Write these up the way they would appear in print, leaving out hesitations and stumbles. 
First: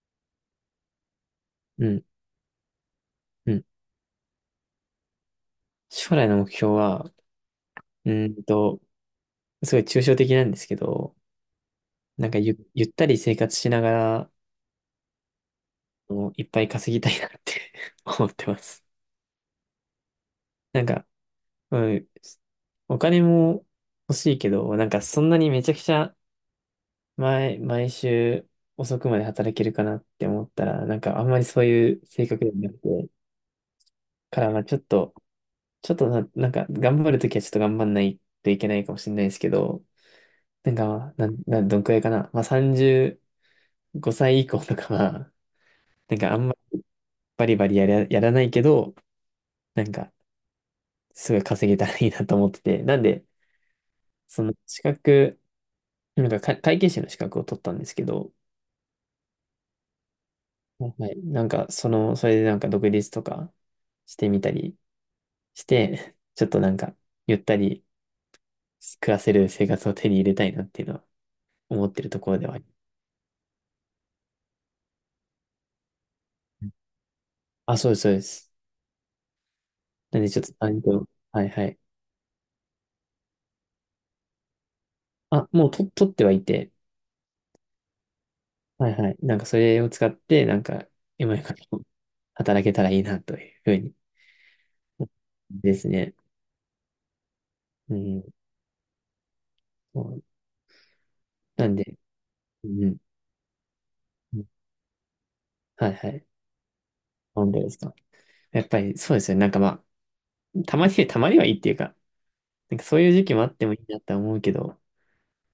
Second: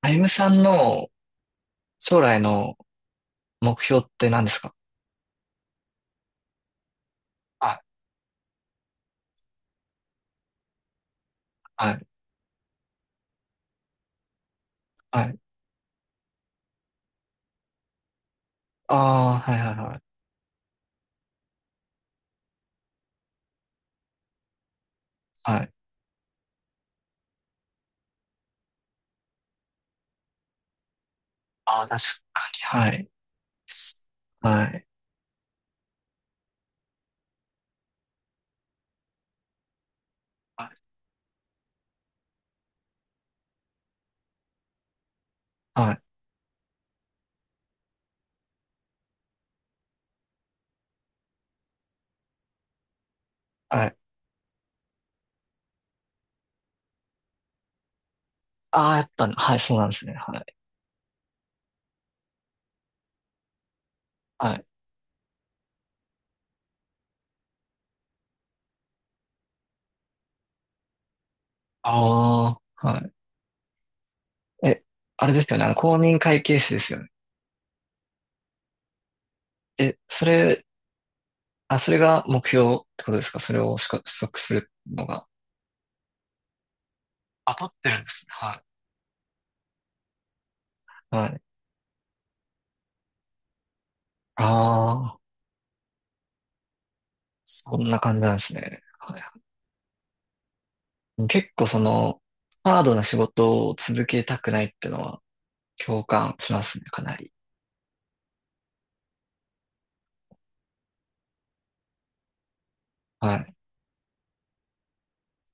あゆむさんのうん、将来のうん。目標って何ですか？将来の目標は、はい、うーんと、すごい抽象的なんですけど、はい、なんかゆったり生活しながら、はい。いっぱい稼ぎたいなって 思ってます。ああ、はい、はい、はい。なんか、うん、お金も欲しいけど、なんかそんなにめはちい。ゃくちゃ毎週遅くまで働けるかなって思ったら、なんかあんまりそうああ、い確う性格ではなかくに、はい。て、からまはあちょっい、と、なんか頑張るときはちょっと頑張んないといけないかもしれないですけど、はなんい、か、なん、なん、どんくらいかな。まあ、35歳以降とかは、はい。なんかあんまりバリバリやらないけど、なんか、すごい稼げたらいいなと思ってて。なんで、はい。その資格、なんか、会計士の資格を取ったんですけど、ああ、やっぱ、はい、そうなんですね。はい、はい。なんか、その、それでなんか独立とかしてみたはい。りして、ちょっとなんか、ゆったり暮らせる生活を手に入れたいなっていうのは思ってるところではああり。あ、はい。え、あれですよね。あの、公認会計士ですよね。あ、そうです、そうです。え、なんそで、ちょっと、れ、はい、はあ、い。それが目標ってことですか？それをしか取得するのが。あ、もうと、取ってはいて、あ、取ってるんですね。ははいはい。なんかそれを使って、なんか、い。は今い。よりも働けたらいいなというふうにああ、ですね。そんうな感じん。なんですね。はい。そう。結構、なんで、うハードん。な仕事を続けうたん、くないってのははい共はい。感しますね、かなり。なんでですか。やっぱりそうですよね。なんかまあ、たまにはいいっていうか、なんかそういう時期はもあい、ってもいいなって思うけど、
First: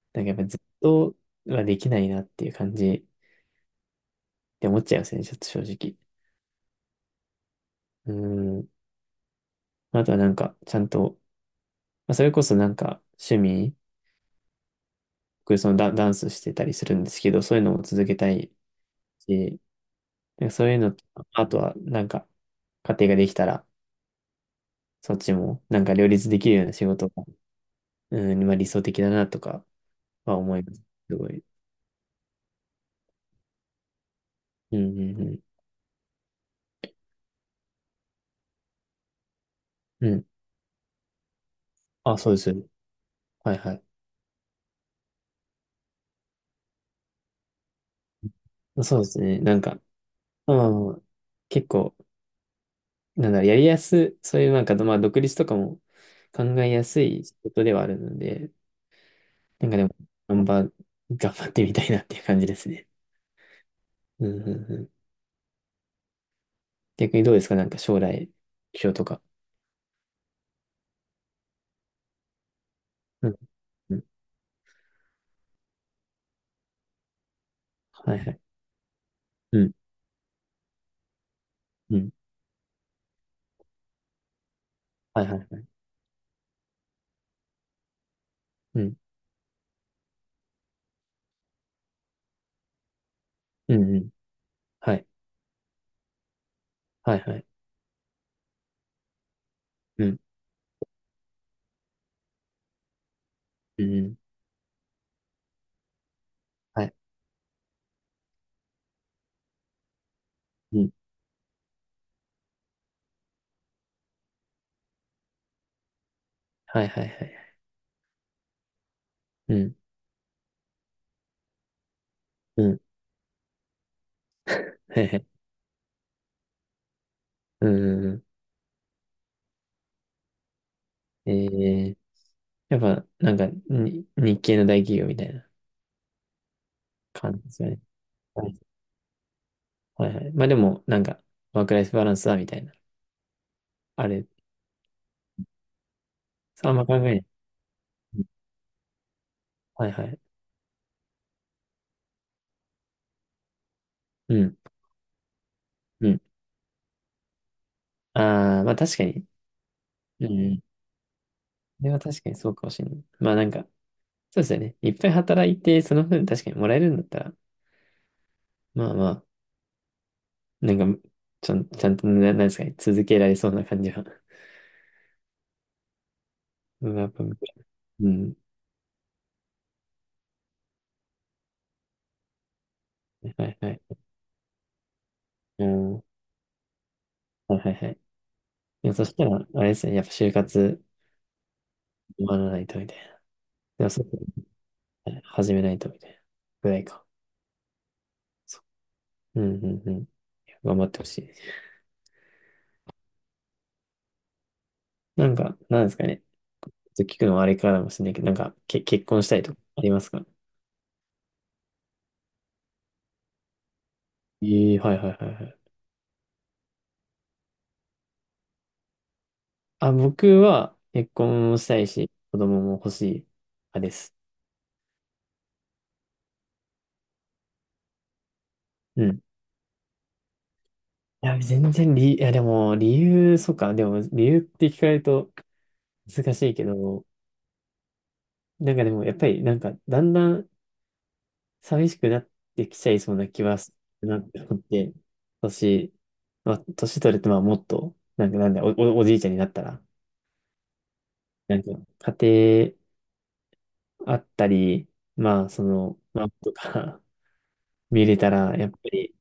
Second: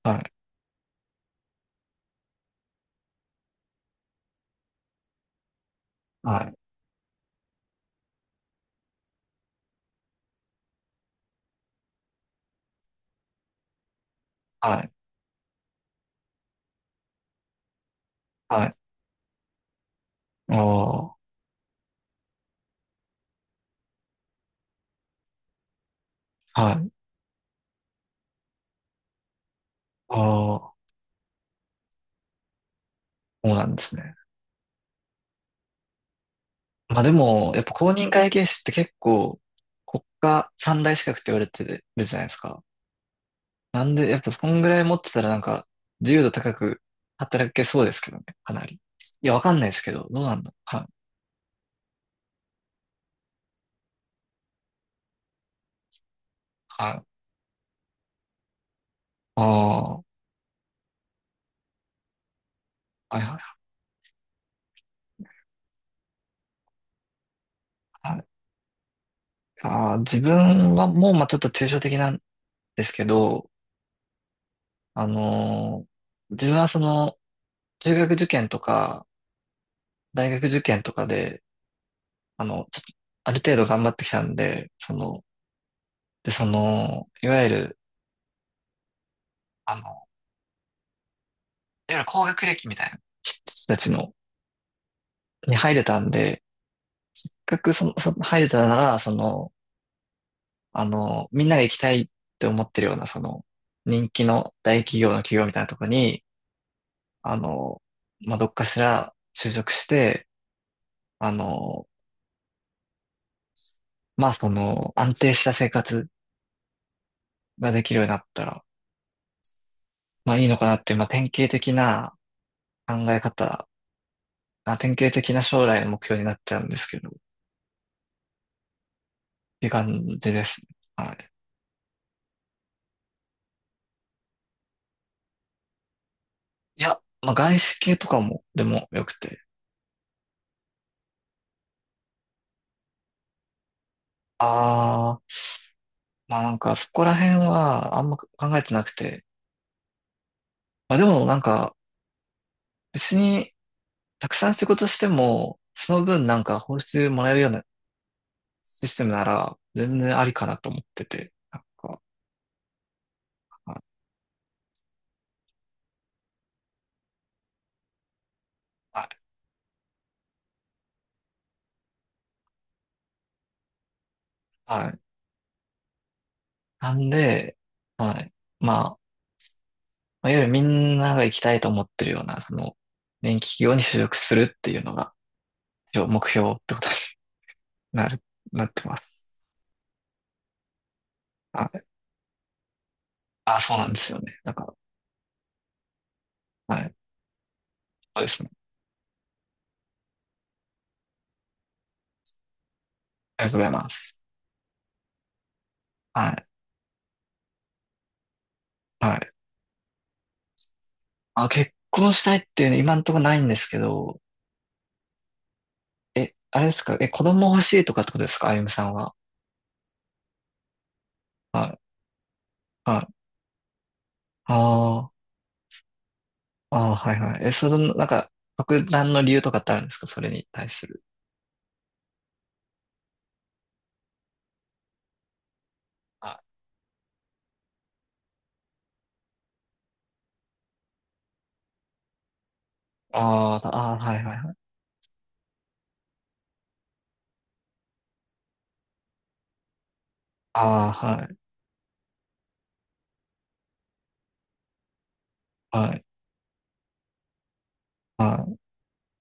はなんかい、やっぱずっとはできないなっていう感じって思っちゃいますね。ちょっと正直。はい、うん。あとはなんか、ちゃんと、まあ、それこそなんか趣味、はい、僕そのダンスしてたりするんですけど、そういうのも続けたいはい。し、でそういうのと、ああ、あとは、なんか、家庭ができたら、そっちも、なんか両立できるようはな仕い、事が、うん、まあ理想的だなとかああ、は思いまそす。すごい。うなんですね。うん、うん、うまあでも、やっぱ公認会計士って結構国ん。うん。家三大資格って言われてるじあ、ゃないそでうすでか。す。はい、はい。なんで、やっぱそんぐらい持ってたらなんか自由度高く働けそうですけどね、かなり。そうですいや、ね。わかなんんないでか、すけど、どうなんだ。まあまあはい、まあ、結構、なんだろう、やりやす、そういうなんか、まあ、独立とかも考えやはすい。い仕事ではあるので、あなんかであ、も、は頑張、頑張ってみたいなっていう感じですね。い、はい。うん、うん、うん。逆にどうですか？なんか将はい。来、目標とか。自分はもう、まあ、ちょっと抽象的なんですけうん、ど、うん。あのー自分はその、中学はい、は受い。験とか、うん。大学受験とかで、うん、あの、ちょっと、ある程度頑張ってきたんで、その、はいはいはい。で、その、いわゆる、うん。あの、いわゆる高学歴みたいな人たうちんうん。の、はい。に入れたんで、はいせっはい。かくその、入れたなら、その、うん。あの、みんなが行きたいって思ってるような、その、うんう人ん。気の大企業の企業みたいなところに、はい。あの、まあ、どっかしら就職して、うん。あの、まあその安定した生活はいはいはい。ができるようになったら、うん。まあいいのかなっていう、まあ典型的なうん。考え方、典はい型はい。的な将来の目標になっちゃうんですけど、っうんうんうていう感じですね。はい。ん。やっぱ、なんか、日系の大企業みたいないや、まあ感じで外すよ資ね。系とかもはい。でもよくて。はいはい。まあでも、なんか、ワークライフバランスだみたいな。あれ、ああ、まあなんあかんまそ考えこならい。辺はあんまうん、考えてなくて。はいはい。まあでもなんか別にたくうさんん。仕事しても、そのうん。分なんか報酬もらえるようなああ、まあシス確テかムなに。ら全然あうんりかうなん。と思ってて。なんそれか、は確かにそうかもしれない。まあなんか、そうですよね。いっぱい働いて、その分確かにもらえるんだったら、まあはい。まあ、なんか、ちゃんとねな、なんですかね、続けられそうな感じは。はい、うなん、やんっぱ、で、うはい。ん、まあ、まあいわゆるみんなが行きたいと思ってるような、その、電は気いは企業に就い。職するっていうのが、うん、一は応目標ってことにいはいはい。なる、なっいてや、まそす。したら、あれですね、やっぱ就活はい。終わらないとみたいな。あ、そうでなもんでそうですよね。だかすね始めないとみたいな。ぐら、らはいい。か。そうですね。そう。うんうんうん。頑張ってほしい。ありがとうございます。なんか、なんですかね。はい。ちょっと聞くのはあれからかもしれないけど、なんか、結は婚しい。たいとかありますか？あ、結婚したいっていうの今んとこないんですけど、ええ、はいはいはいはい。え、あれですか？え、子供欲しいとかってことですかあゆむさんは？あ、僕は結婚もはしたい。いし、子供も欲はしいい。派です。あーあー、はいはい。え、その、なんか、特う段のん、理由とかってあるんですかそれに対する？いや、全然理、いや、でも、理由、そうか、でも、理由って聞かれるとは難い、しいけど、なんかでも、やっぱり、なんか、だんだん寂しくなってきちゃいそうな気あはーすあー、るはないっはて思っい、て、年、まあ、年取ると、まあ、もっと、なんか、なんだ、おじいちゃんになったら、ああ、はい、なんか、家庭あったり、まあ、そはの、い、まあ、とか 見れたはい、ら、やっぱり、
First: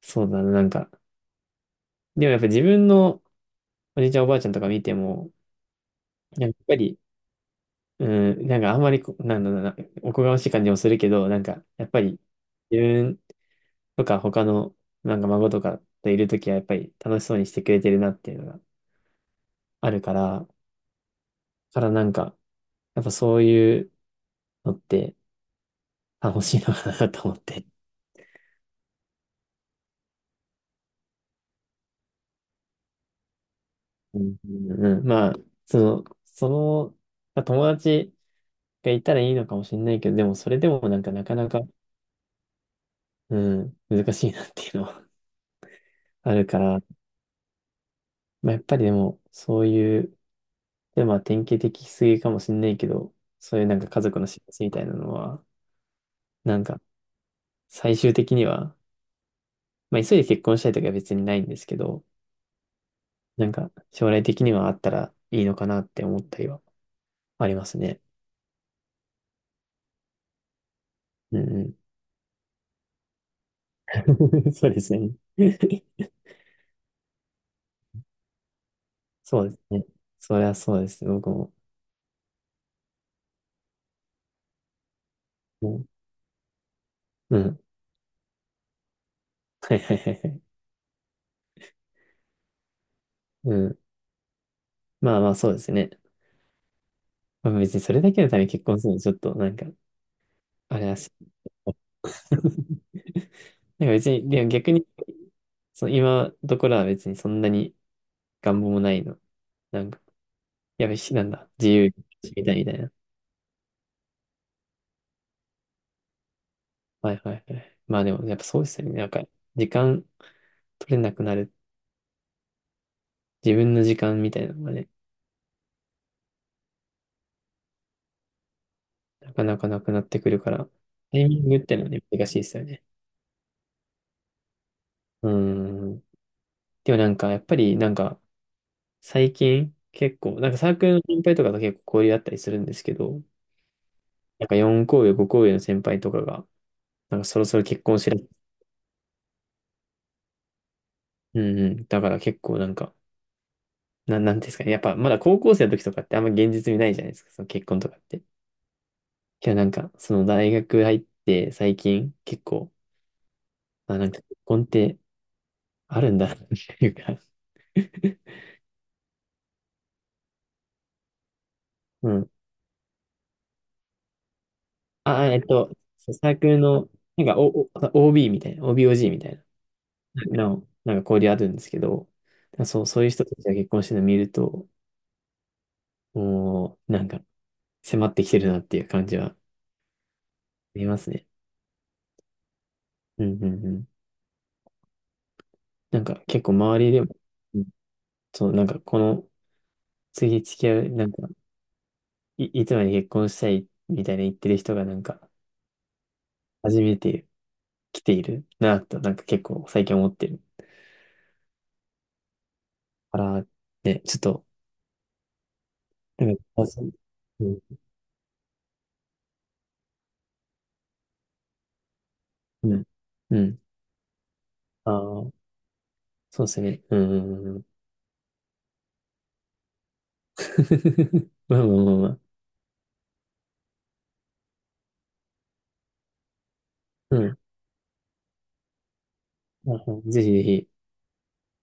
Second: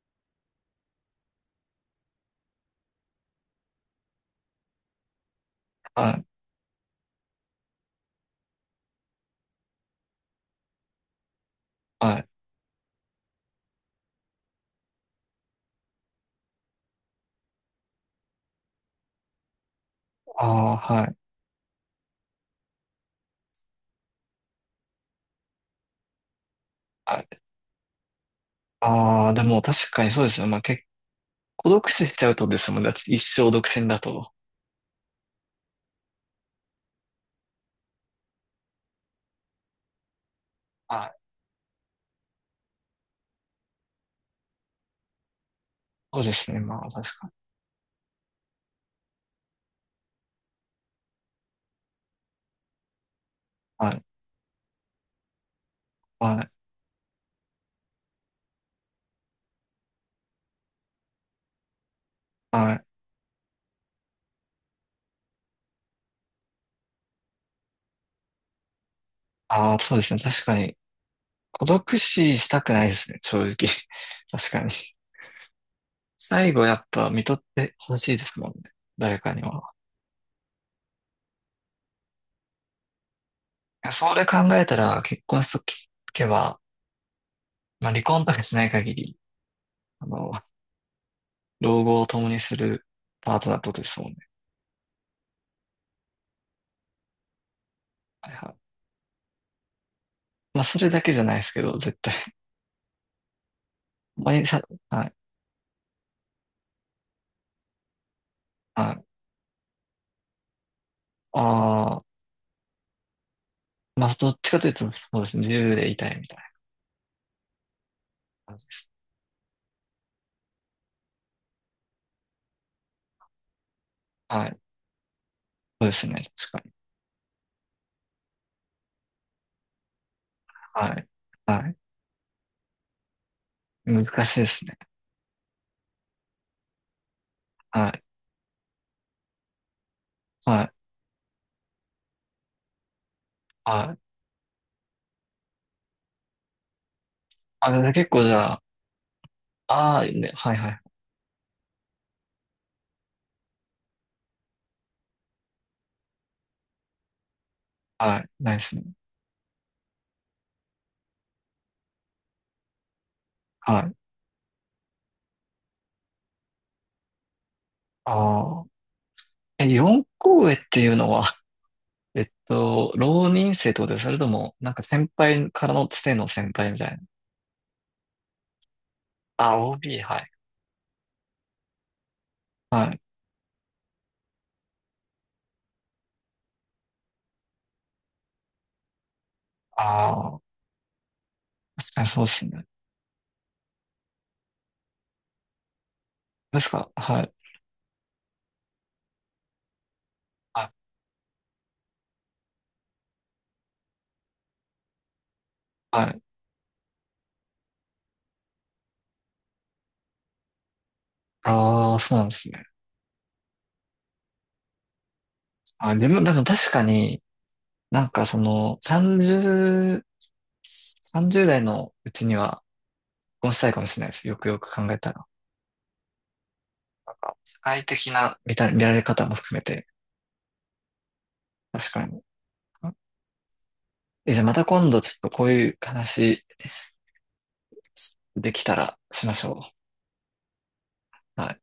そうだな、なんか、でもやっぱ自分のおじいちゃん、おばあちゃんとか見ても、はい、やっぱり、うん、なんかあんまりなんだろうな、おこがましい感じもするけど、なんか、やっぱはり、い、自分とか他の、なんか孫とかといるときは、やっぱり楽しそうにしてくれてるなっていうのがあるから、ああ、はい、なんか、やっぱそういうのって楽しいのかなはとい。思って。ああ、でも確かにそうですね。まあ結構独死しちゃうとですもんね。だって一生独占だうと。ん、うんうん、まあ、その、まあ友達がいたらいいのかもしれないけど、でもそれでもなんはかい。なかなか、うん、難しいなっていうのはそうであるすかね。ら、まあ確かに。まあ、やっぱりでも、そういう、で、まあ、典型的すぎかもしんないけど、そういうなんかは家い、族の幸せみたいなのは、はい、なんか、最終的には、まあ、急いで結婚したいとかは別にないんですけど、はい。なんか、将来的にはあったらいいのかなって思ったりはありますね。ああ、そうですね。確かに。うんう孤ん。独死したくないですね。正直。確 かそに。うですね。最後やっぱ看取ってほしいですもんね。誰かにそうですは。ね。そりゃそうですね。僕も。いやそれ考えたら結婚しとうん。けば、うん まあ離婚とかしない限り、はいはいあはいはの、い。老後を共にするパートうナーとん。ですもんね。まあまあ、そうですね。まあ、別にそれだけのはい、ためにはい。結婚するのちょっと、なんか、まあ、そあれれだだし。けじゃないですけど、絶対。なんか別に、毎でも逆に、あ、はい、その今どころは別にそんなに願望もはないい。の。なんか、やべし、なんだ、自由にああ、してみたいみたいな。まあ、どっちかというと、そうですね。自由でいたいみたいなはいはいはい。まあでも、やっぱ感そうじでですよす。ね。なんか、時間取れなくなる。自分の時間みたはいない。のがね、そうですね。確かに。なかなかなくなってくるから、はい。タイミングっはい。てのはね、難しいですよね。難しいですね。うーん。でもなんか、やっぱりはなんい。か、最近結構、なんかはサい。ークルの先輩とかと結構交流あったりするんですけど、はい。なんか4校上、5校上の先輩とかが、なんかそろそろあ、結で婚し結ら、構じゃあ、ああ、ね、はいはい。うんうん。だから結構なんか、なんていうんですかね。やっぱまだ高校生の時とかってあんま現実味ないじゃないですか。その結婚とかっはて。い。ないですね。けどなんか、その大学入って最近結構、はい。あ、なんか結婚ってあるんだなっていうか ああ。え、四校へっていうのは、う ん。浪人生ってことです。それとも、なんか先輩からのつサてのーク先ル輩みたの、いな？なんか、OB みたいな、OBOG みたいあ、OB、はな、い。の、なんか交流あるんですけど、はい。そういう人たちが結婚してるの見ると、もう、なんか、迫ってきてるなっていう感じはあああ、りますね。確かにそうですね。うんうんうん。なんか、結構です周かりでも、はい。そう、なんかこの、次付はき合い。う、なんか、いつまで結婚したいみたいな言ってる人がなんか、はい。初めて来ているなぁと、なんか結構最近思ってるああ、そうなんですね。から、ね、ちょっと、あ、でも、なんなか、んかあ確かそう、に、うん、なんかその、30代のうちにはうん、結う婚ん、したいかもしれないです。よくよく考あえあ、たら。そうですね、うん、うんうん社うん 会的な見られ方も含めて。まあまあ確まあかまあ、に。え、じゃあまた今度ちょっとこういう話うん、できたらしましょまあぜひぜひ。う。はい。